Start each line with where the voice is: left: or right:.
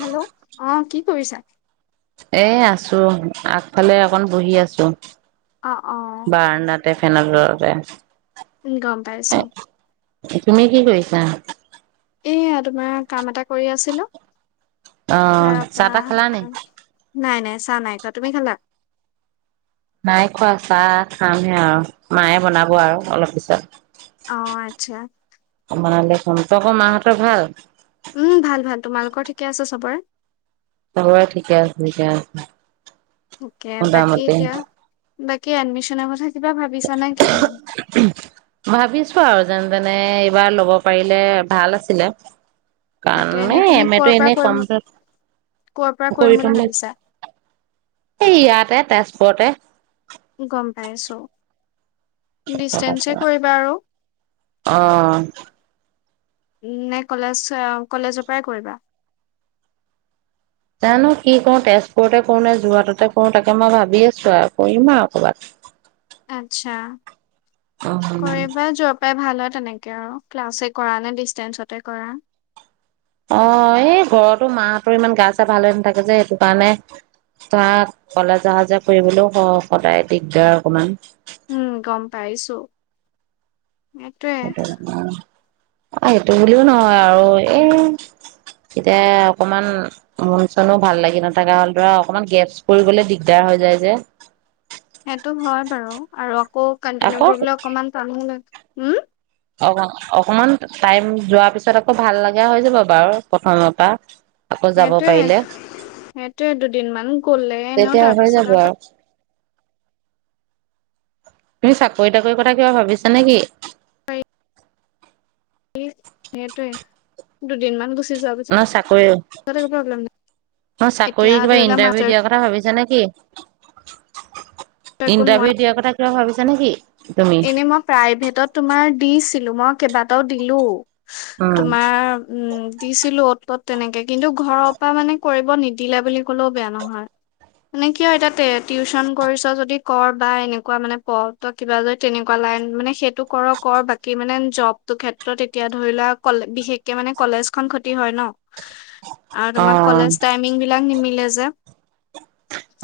left: Hello অ', কি কৰিছা?
right: এ আছোঁ, আগফালে অকন বহি আছোঁ।
left: অ-অ-অ।
right: এ ফেনৰ তলতে।
left: উম গম পাইছো।
right: তুমি কি কৰিছা?
left: এয়া তোমাৰ কাম এটা কৰি আছিলো,
right: অ চাহ তাহ খালা নি
left: তাৰপৰা, নাই-নাই চা নাই খোৱা। তুমি খালা?
right: নাই খোৱা চাহ খামহে আৰু মায়ে বনাব আৰু অলপ পিছত।
left: অ', আতচা।
right: সন্তকৰ মাহঁতৰ ভাল?
left: উম, ভাল‌ ভাল তোমালোকৰ ঠিকে আছে চবৰে?
right: সবৰে ঠিকে আছে ঠিকে আছে।
left: অ', কে বাকী
right: মোটামুটি
left: এতিয়া? বাকী এডমিশ্যন কথা কিবা ভাবিছা নে কি তুমি
right: [unintelligible] ভাবিছোঁ আৰু যেন যেনে এইবাৰ ল'ব পাৰিলে, ভাল আছিলে। কাম
left: তাকে এনে
right: এ
left: তুমি
right: এম এ
left: কৰ
right: টো
left: পৰা
right: এনেই
left: কৰিম
right: কম
left: কৰ পৰা কৰিম
right: কৰি থ'ম বুলি
left: ভাবিছা
right: ভাবিছোঁ। এই ইয়াতে তেজ [unintelligible] ওচৰতে।
left: গম পাইছোঁ।
right: [unintelligible] অ'হ
left: নে কলেজ কলেজৰ পৰাই কৰিবা? [inaudible]
right: জানো কি কৰো তেজপুৰতে কৰো নে যোৰহাটতে কৰো তাকে মই ভাবি আছো আৰু কৰিম আৰু কৰ'বাত!
left: আচ্ছা।
right: অ'
left: [unintelligible]
right: [unintelligible]
left: য় ভাল হয় তেনেকে আৰু ক্লাছে কৰা নে ডিষ্টেঞ্চতে কৰা।
right: অ, এই ঘৰতো মাঁহতৰ ইমান গা-চা ভাল হৈ নাথাকে যে সেইটো কাৰণে। ধৰা, কলেজ অহা-যোৱা কৰিবলৈও স সদায় দিগদাৰ অকমান।
left: উম গম পাইছো। [inaudible] সেইটোৱে। [inaudible]
right: এ সেইটো বুলিও নহয় আৰু, এ এতিয়া অকণমান মন চনো ভাল লাগি নথকা হ'ল, ধৰা অকণমান গেপছ পৰি গ'লে দিগদাৰ হৈ যায় যে।
left: সেইটো হয় বাৰু আৰু আকৌ কন্টিনিউ
right: আকৌ
left: কৰিবলৈ অকমান টানো লা হ'ম?
right: অক অকণমান টাইম যোৱাৰ পিছত আকৌ ভাল লগা হৈ যাব বাৰু প্ৰথম পৰা। আকৌ যাব
left: সেইটোৱে,
right: পাৰিলে।
left: সেইটোয়ে দুদিনমান গ'লে এ ন
right: তেতিয়া হৈ যাব
left: তাৰপাছত আৰু।
right: তুমি চাকৰি তাকৰিৰ কথা কিবা ভাবিছা নেকি?
left: এ, সেইটোৱে, দুদিনমান গুছি
right: ন চাকৰি,
left: নাই।
right: [inaudible] ন
left: এতিয়া
right: চাকৰি কিবা
left: ধৰি লোৱা
right: ইন্টাৰভিউ
left: মাষ্টাৰ
right: দিয়াৰ কথা ভাবিছো। যে নেকি? [inaudible]
left: একো নোৱাৰা
right: ইন্টাৰভিউ দিয়াৰ কথা কিবা ভাবিছা নেকি,, তুমি?
left: ছিলো মই কেইবাটাও দিলো।
right: উম,
left: তোমাৰ উম। দিছিলো অ'ত তত তেনেকে কিন্তু ঘৰৰ পৰা মানে কৰিব নিদিলে বুলি ক'লেও বেয়া নহয়। মানে কিয় এতিয়াতে টিউচন কৰিছ যদি যদি কৰ বা এনেকুৱা মানে পঢ় কিবা যদি তেনেকুৱা লাইন মানে সেইটো কৰ কৰ বাকি মানে জবটো ক্ষেত্ৰত এতিয়া ধৰি লোৱা বিশেষকে মানে কলেজ খন ক্ষতি হয় ন' আৰু তোমাৰ
right: অ',
left: কলেজ টাইমিং বিলাক নিমিলে যে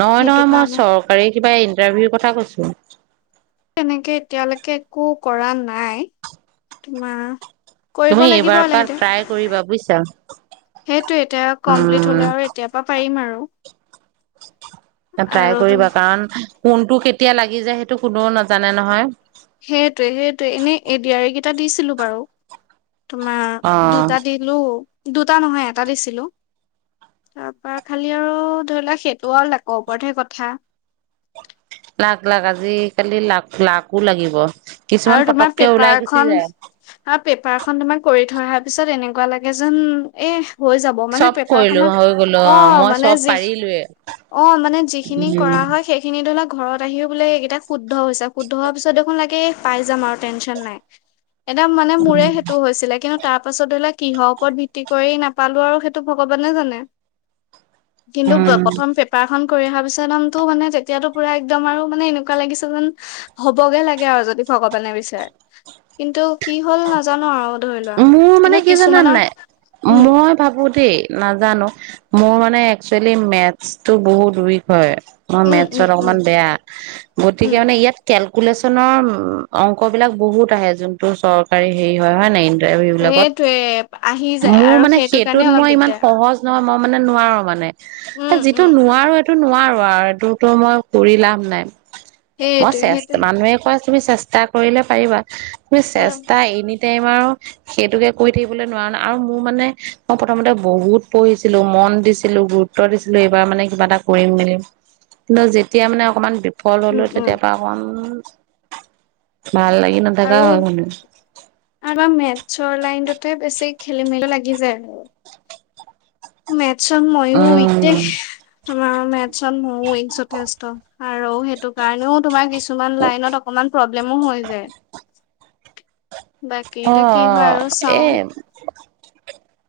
right: নহয়
left: সেইটো
right: নহয় মই
left: কাৰণে
right: চৰকাৰী কিবা ইন্ টাৰভিওৰ কথা কৈছো।
left: তেনেকে এতিয়ালৈকে একো কৰা নাই তোমাৰ কৰিব
right: তুমি
left: লাগিব
right: এইবাৰ পৰা
left: লাহে দৱে।
right: ট্ৰাই কৰিবা বুজিছা,
left: সেইটো এতিয়া কমপ্লিট
right: উম,
left: হলে আৰু এতিয়া পা পাৰিম আৰু। [inaudible] আৰু
right: ট্ৰাই
left: তুম-
right: কৰিবা কাৰণ কোনটো কেতিয়া লাগ কি যে সেইটো কোনেও নাজানে নহয়।
left: সেইটোৱে, সেইটোৱে। এনেই এ ডি আৰ ই কেইটা দিছিলো বাৰু। তোমাৰ
right: অ'।
left: দুটা দিলো দুটা নহয় এটা দিছিলো তাৰ পৰা খালি আৰু ধৰি লওক সেইটো আৰু লাকৰ ওপৰতহে কথা
right: লাক-লাক, আজি কালি লাক-লাকো লাগিব। কিছুমান
left: আৰু তোমাৰ
right: পতককে ওলাই
left: পেপাৰ
right: গুচি
left: খন
right: যায়।
left: আৰু পেপাৰ খন তোমাৰ কৰি থৈ অহা পিছত এনেকুৱা লাগে যেন এহ হৈ যাব মানে
right: চব
left: পেপাৰ
right: কৰিলো হৈ গলো
left: খনত অ'
right: মই
left: মানে
right: চব
left: যিখিনি
right: পাৰিলোৱে।
left: অ' মানে যিখিনি
right: উম
left: কৰা হয় সেইখিনি ধৰিলক ঘৰত আহিও বোলে এইকেইটা শুদ্ধ হৈছে শুদ্ধ হোৱাৰ পিছত দেখোন লাগে পাই যাম আৰু টেনশন নাই। একদম মানে মোৰে সেইটো হৈছিলে কিন্তু তাৰ পাছত ধৰি লওক কিহৰ ওপৰত ভিত্তি কৰি নাপালো আৰু সেইটো ভগৱানে জানে। কিন্তু
right: উম
left: প্ৰথম
right: উম।
left: পেপাৰখন কৰি অহা পিছত [unintelligible] মানে, তেতিয়াটো পোৰা একদম আৰু মানে এনেকুৱা লাগিছে যেন হ'বগে লাগে আৰু যদি ভগৱানে বিচাৰে। কিন্তু কি হ'ল নাজানো আৰু। ধৰি লোৱা
right: মোৰ মানে
left: কিন্তু
right: কি জানান
left: কিছুমানৰ
right: নাই,
left: উম
right: মই ভাবো দেই না জানো, মোৰ মানে একচুৱেলি মেথছটো বহুত উইক হয়। মই
left: উম
right: মেথছত
left: উম উম
right: অকমান বেয়া, গতিকে
left: উম
right: মানে ইয়াত কেল [unintelligible] অংক বিলাক বহুত আহে যোনটো চৰকাৰী হেৰী হয়, হয় নাই?
left: সেইটোৱে আহি যায়
right: মোৰ
left: আৰু
right: মানে
left: সেইটো কাৰণে
right: সেইটোত
left: অলপ
right: মই ইমান
left: দিগদাৰ
right: সহজ নহয় মই মানে নোৱাৰো মানে
left: উম
right: এ
left: উম
right: যিটো
left: উম
right: নোৱাৰো সেইটো নোৱাৰো [unintelligible] মই কৰি লাভ নাই। মই
left: সেইটোৱে সেইটো
right: চেষ্ট, মানুহে কয় তুমি চেষ্টা কৰিলে পাৰিবা। [unintelligible]
left: উম
right: চেষ্টা এনিটাইম বাৰু সেইটোকে কৰি থাকিবলৈ নোৱাৰা ন আৰু মোৰ মানে মই প্ৰথমতে বহুত পঢ়িছিলো মন দিছিলো গুৰুত্ব দিছিলো এইবাৰ মানে কিবা এটা কৰিম মেলিম কিন্তু যেতিয়া মানে অকমান ফল
left: উম
right: হ'লো
left: উম
right: তেতিয়াৰ পৰা মন ভাল লাগি নথাকা
left: আৰু
right: হ'ল মানে
left: [unintelligible] লাইন তোতে বেছি খেলি মেলিটো লাগি যায় আৰু মেট [unintelligible] মইয়ো
right: উম
left: [unintelligible] মেথছত মইও যথেষ্ট আৰু সেইটো কাৰণেও তোমাৰ কিছুমান লাইনত অকমান প্ৰব্লেমো হৈ যায় বাকী
right: অ'
left: এতিয়া কি হয়
right: অ'
left: আৰু
right: এ
left: চাওঁ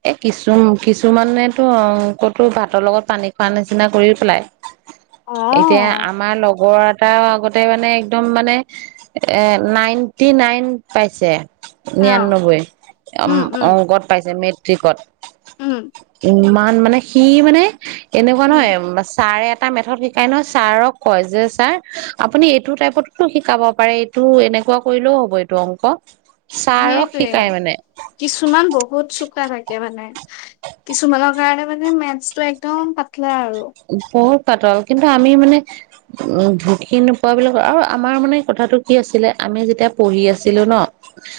right: এ কিছু কিছুমানেতো অংকতো ভাতৰ লগত পানী খোৱা নিচিনা কৰি পেলাই
left: অ
right: এতিয়া আমাৰ লগৰ তাৰ আগতে মানে একদম মানে এ নাইন্টি নাইন পাইছে‌
left: অ
right: নিৰান্নব্বৈ অংকত
left: উম উম
right: পাইছে মেট্ৰিকত মেট্ৰিকত
left: উম
right: ইমান মানে সি মানে এনেকুৱা
left: উম
right: নহয় চাৰে এটা মেথত শিকাই নহয় ছাৰক কয় যে ছাৰ আপুনি এইটো টাইপততো শিকাব পাৰে এইটো এনেকুৱা কৰিলেও হ'ব এইটো অংক ছাৰক
left: সেইটয়ে
right: শিকাই মানে
left: কিছুমান বহুত চোকা থাকে মানে, কিছুমানৰ কাৰণে মানে মেথছটো একদম [inaudible] আৰু
right: বহুত পাতল, কিন্তু আমি মানে উম ঢুকি নোপোৱা বুলি বিলাকৰ আৰু আমাৰ মানে কথাটো কি আছিলে আমি যেতিয়া পঢ়ি আছিলো ন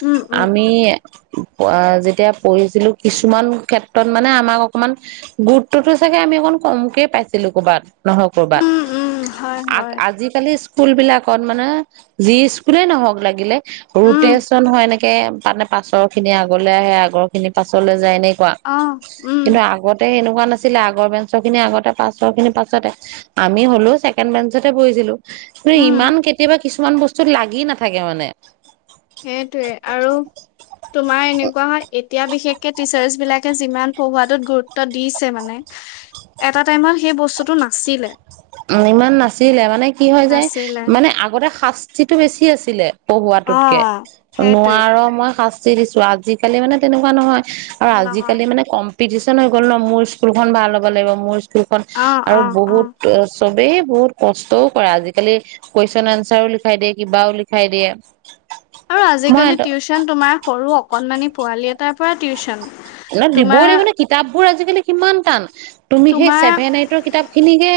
left: উম উম
right: আমি যেতিয়া পঢ়িছিলো কিছুমান ক্ষেত্ৰত মানে আমাক অকমান গুৰুত্বতটো চাগে আমি অকণ কমকে পাইছিলো কৰবাত নহয় কৰ'বাত
left: উম উম হয়
right: আ
left: হয়
right: আজিকালি স্কুল বিলাকত মানে যি স্কুলে নহওক লাগিলে
left: উম
right: ৰোটেচন হয় নেকি তে মানে পাছৰ খিনি আগলৈ আহে আগৰ খিনি পাছলৈ যায় এনে কোৱা
left: অ উম
right: কিন্তু আগতে সেনেকোৱা পোৱা নাছিলে আগৰেঞ্চৰ খিনি আগতে পাঁচ ছ খিনি পাছতে আমি হ'লেও ছেকেণ্ড বেঞ্চতে বহিছিলো। ত'
left: উম
right: ইমান কেতিয়াবা কিছুমান বস্তু [unintelligible] লাগি নাথাকে মানে
left: সেইটোৱে আৰু তোমাৰ এনেকুৱা হয় এতিয়া বিশেষকে টিচাৰ্চ বিলাকে যিমান পঢ়োৱাটোত গুৰুত্ব দিছে মানে এটা টাইমত সেই বস্তুটো নাছিলে।
right: [unintelligible] ইমান নাছিল। [unintelligible] মানে কি হয় যায়
left: নাছিলে
right: মানে আগতে শাস্তিটো বেছি আছিলে পঢ়ুৱটোতকে
left: অ', সেইটোৱে
right: নোৱাৰ মই শাস্তি [unintelligible] আজিকালি মানে তেনেকুৱা নহয় আৰু
left: অ', নহয়
right: আজিকালি মানে কম পিটিচন হৈ গ'ল ন মোৰ স্কুলখন ভাল হ'ব লাগিব মোৰ সেইখন
left: অ',
right: আৰু
left: অ',
right: বহুত
left: অ',
right: চবেই বহুত কষ্টও কৰে আজিকালি কুৱেশন আনচাৰও লিখাই দিয়ে কিবাও লিখাই দিয়ে।
left: আৰু আজিকালি
right: মই
left: টিউচন তোমাৰ সৰু অকনমানি পোৱালি এটাৰ পৰা টিউশচন
right: [unintelligible] দিবই লাগিব ন কিতাপ বোৰ আজিকালি কিমান টান [unintelligible] তুমি সেই
left: তোমাৰ
right: ছেভেন এইটৰ কিতাপ খিনিকে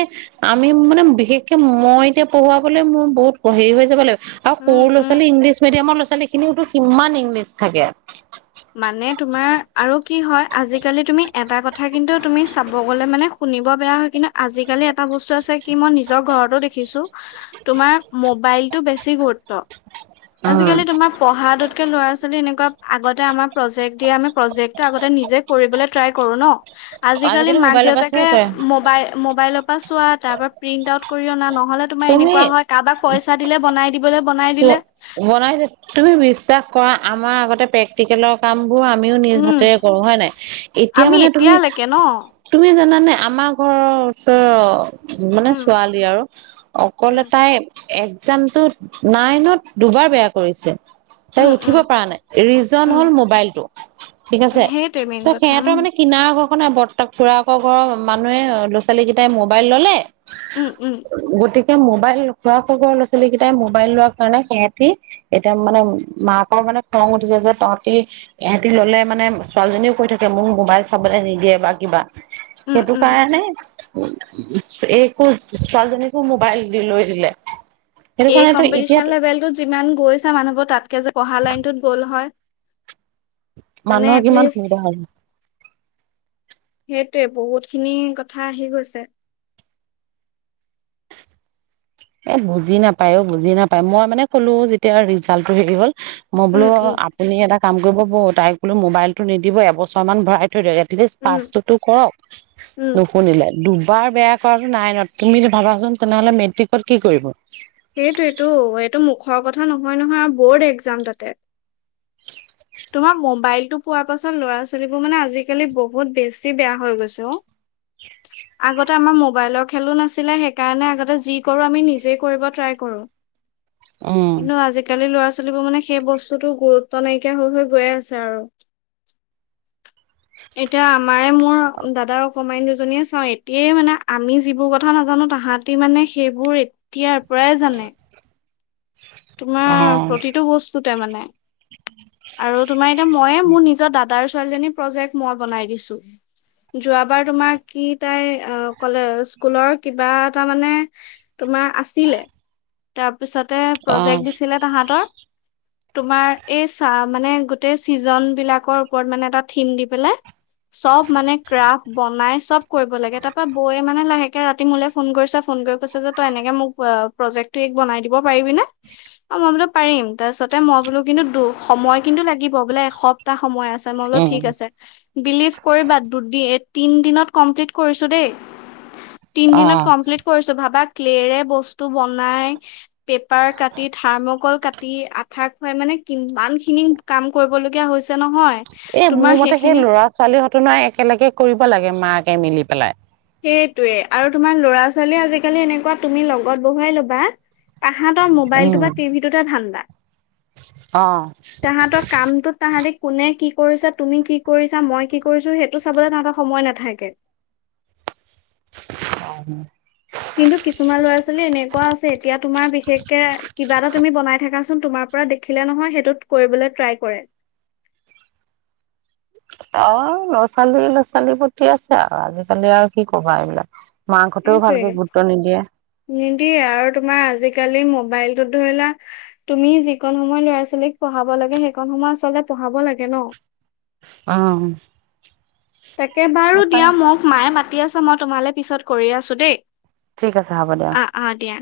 right: আমি মানে বিশেষকে মই এতিয়া পঢ়ুৱাবলৈ মোৰ বহুত হেৰি হৈ যাব লাগিব। আৰু
left: উম,
right: সৰু'ৰা
left: উম,
right: ছাল ইংলিছ [unintelligible] ল'ৰা ছোৱালী খিনিটো কিমান ইংলিছ থাকে।
left: মানে তোমাৰ আৰু কি হয় আজিকালি তুমি এটা কথা কিন্তু তুমি চাব গলে মানে শুনিব বেয়া হয় কিন্তু আজিকালি এটা বস্তু আছে কি মই নিজৰ ঘৰতো দেখিছো তোমাৰ মোবাইলতটো বেছি গুৰুত্ব
right: উম
left: আজিকালি তোমাৰ পঢ়াটোত ল'ৰা ছোৱালী এনেকুৱা আগত আমাৰ প্ৰজেক্ট দিয়ে আমি প্ৰজেক্টটো আগতে নিজে কৰিবলে ট্ৰাই কৰো ন আজিকালি মাক
right: মোবাইলৰ পৰা
left: দেউতাকে
right: চাই কৰে
left: মবাই মবাইলত চোৱা তাৰ পৰা প্ৰিন্ট আউট কৰি অনা ন নহ'লে তোমাৰ
right: তুমি
left: এনেকুৱা হয় কাৰোবাক [unintelligible] বনাই দিলে
right: [unintelligible] তুমি বিশ্বাস কৰা আমাৰ আগতে প্ৰেক্টিকেলৰ কাম [unintelligible] আমিও নিজ
left: উম
right: হাতেৰে কৰো হয়ে নাই এতিয়া
left: আমি
right: মানে তুমি,
left: এতিয়ালৈকে ন
right: মানে আমাৰ ঘৰৰ ওচৰ মানে
left: উম
right: ছোৱালী আৰু
left: উম
right: [unintelligible] একজামতটো। নাইনত দুবাৰ বেয়া কৰিছে। তাই
left: উম
right: উঠিব
left: উম
right: পৰা নাই ৰিজন
left: উম
right: হল মোবাইলটো ঠিক আছে
left: সেইটোৱে মেইন
right: ত
left: কথা
right: সিহঁতৰ
left: উম
right: মানে কিনাৰৰ ঘৰ। নাই বৰতাক, খুৰাকৰ ঘৰৰ মানুহে ল'ৰা ছোৱালী কেইটাই মোবাইল ল'লে।
left: উম উম
right: গতিক। এ মোবাইল খ-খৰ ল'ৰা ছোৱালী‌ কেইটাই। মোবাইল লোৱা কাৰণে সিহঁতি এতিয়া মানে মাকৰ মানে খং উঠিছে যে তহঁতি সহঁতি ললে মানে ছোৱালীজনীও কৈ থাকে মোক মোবাইল চাবলৈ নিদিয়ে বা কিবা।
left: উম
right: সেইটো
left: উম
right: কাৰণে। এক একো ছোৱালজনী কো মোবাইল দি লৈ দিলে। সেইটো কাৰণে।
left: কমম্পিটিচন লেভেলটোত যিমান গৈছা মানুহবোৰ তাতকে যে পঢ়া লাইনটোত গ'ল হয়। মানে
right: মানুহৰ কিমান সুবিধা
left: এটলিষ্ট
right: হয়।
left: সেইটোৱে বহুত খিনি কথা আহি গৈছে।
right: এ বুজি নাপায় অ বুজি নাপায় মই মানে ক'লো যেতিয়া ৰিজাল্টটো হেৰি হ'ল। মই বোলো
left: উম, উম,
right: আপুনি এটা কাম কৰিব। তাই বোলো মোবাইলটো নিদিব এবছৰ মান ভৰাই। [unintelligible] এটলিষ্ট
left: উম,
right: পাছটো কৰক
left: উম,
right: নুশুনিলে দুবা। দুবাৰ বেয়া কৰাটো নাইনত, তুমি ভাবাচোন তেনেহ'লে মেট্ৰিক। কি কৰিব।
left: খোৱা কথা নহয় নহয় আৰু বৰ্ড একজাম তাতে। পোৱা পাছত ল'ৰা ছোৱালীবোৰ মানে আজিকালি বহুত বেছি বেয়া হৈ গৈছ অ আগতে আমাৰ মোবাইলৰ খেলো নাছিলে সেইকাৰণে আগতে যি কৰো আমি নিজে কৰিব ট্ৰাই কৰো।
right: অ',
left: কিন্তু আজিকালি ল'ৰা ছোৱালী। ছোৱালীবোৰ মানে সেই বস্তুতো গুৰুত্ব নাই। গুৰুত্ব নাইকীয়া হৈ হৈ গৈয়ে আছে আৰু। এতিয়া আমাৰে মোৰ। দাদা আৰু অকমানী দুজনীয়ে চাও এতিয়াই মানে আমি যিবোৰ কথা নাজানো তাহাতি মানে সেইবোৰ এতিয়াৰ। প্ৰায় জানে। তোমাৰ
right: অ',
left: প্ৰতিটো বস্তু। মানে। আৰু তোমাৰ এতিয়া মইে মোৰ নিজৰ দাদাৰ। ছোৱালীজনীৰ প্ৰজেক্ট মই বনাই দিছো যোৱাবাৰ তোমাৰ কি তাই অ ক'লে স্কুলৰ কিবা এটা মানে তোমাৰ আছিলে তাৰ পিছতে। প্ৰজেক্ট দিছিলে তাহাঁতৰ। তোমাৰ এই চা মানে গোটেই চিজন বিলাকৰ ওপৰত মানে এটা থিম দি পেলাই। চব মানে ক্ৰাফ বনাই চব কৰিব লাগে তাৰ পা বৌয়ে মানে লাহে। তে ৰাতি মোলে ফোন কৰিছা ফোন কৰি কৈছে যে তই এনেকে মোক আ প্ৰজেক্টটো এইক‌ বনাই দিব পাৰিবি নে। অ', মই বোলো পাৰিম তাৰপিছতে মই বোলো কিন্তু দু-সময় কিন্তু লাগিব বোলে এসপ্তাহ সময় আছে, মই বোলো
right: উম,
left: ঠিক আছে বিলিভ কৰিবা দুদি তিন দিনত কমপ্লিট কৰিছোঁ দেই। তিন দিনত
right: অ',
left: কমপ্লিট কৰিছোঁ ভাবাক ক্লেৰে বস্তু বনাই পেপাৰ কাট থাৰ্মকল কাটি আঠা খুৱাই মানে কিমান খিনি কাম কৰিবলগীয়া হৈছে। নহয়।
right: এ
left: তোমাৰ
right: মোৰ মতে সেই
left: সেইখিনি
right: ল'ৰা ছোৱালী হতে একেলগে কৰিব লাগে মাক, এ মিলি পেলাই।
left: সেইটোৱে আৰু তোমাৰ ল'ৰা ছোৱালীয়ে আজিকালি এনেকুৱা তুমি লগত বহুৱাই ল'বা। তাহাঁতৰ
right: উম,
left: মোবাইলটো বা টিভিটোতে ধান্দা
right: অ',
left: তাহাঁতৰ কামটোত তাহাঁতি কোনে কি কৰিছা, তুমি কি কৰিছা, মই কি কৰিছো সেইটো চাবলৈ তাহাঁতৰ সময় নাথাকে।
right: অ' [unintelligible]
left: কিন্তু কিছুমান ল'ৰা ছোৱালী এনেকুৱা আছে কিন্তু কিছুমান ল'ৰা - ছোৱালী এনেকুৱা আছে এতিয়া তোমাৰ বিশেষকে কিবা এটা তুমি বনাই থাকাচোন তোমাৰ পৰা দেখিলে নহয় সেইটোত কৰিবলৈ ট্ৰাই কৰে।
right: অ', ল'ৰা-ছোৱালী ল'ৰা-ছোৱালী প্ৰতি আছে আৰু আজিকালি আৰু কি ক'বা এইবিলাক। মাকহঁতেও ভালকে
left: সেইটোৱে
right: গুৰুত্ব নিদিয়ে
left: নিদিয়ে আৰু তোমাৰ আজিকালি মোব মোবাইলটোত ধৰিলা তুমি যি কণ সময় ল'ৰা-ছোৱালীক পঢ়াব লাগে সেইকনণ সময় আচলতে পঢ়াব লাগে ন'।
right: অ'
left: তাকে বাৰু দিয়া মোক মায়ে মাতি, ঠিক আছে মই তোমালৈ পিছত কৰি আছো দেই।
right: ঠিক আছে হ'ব দিয়া।
left: আহ আহ দিয়া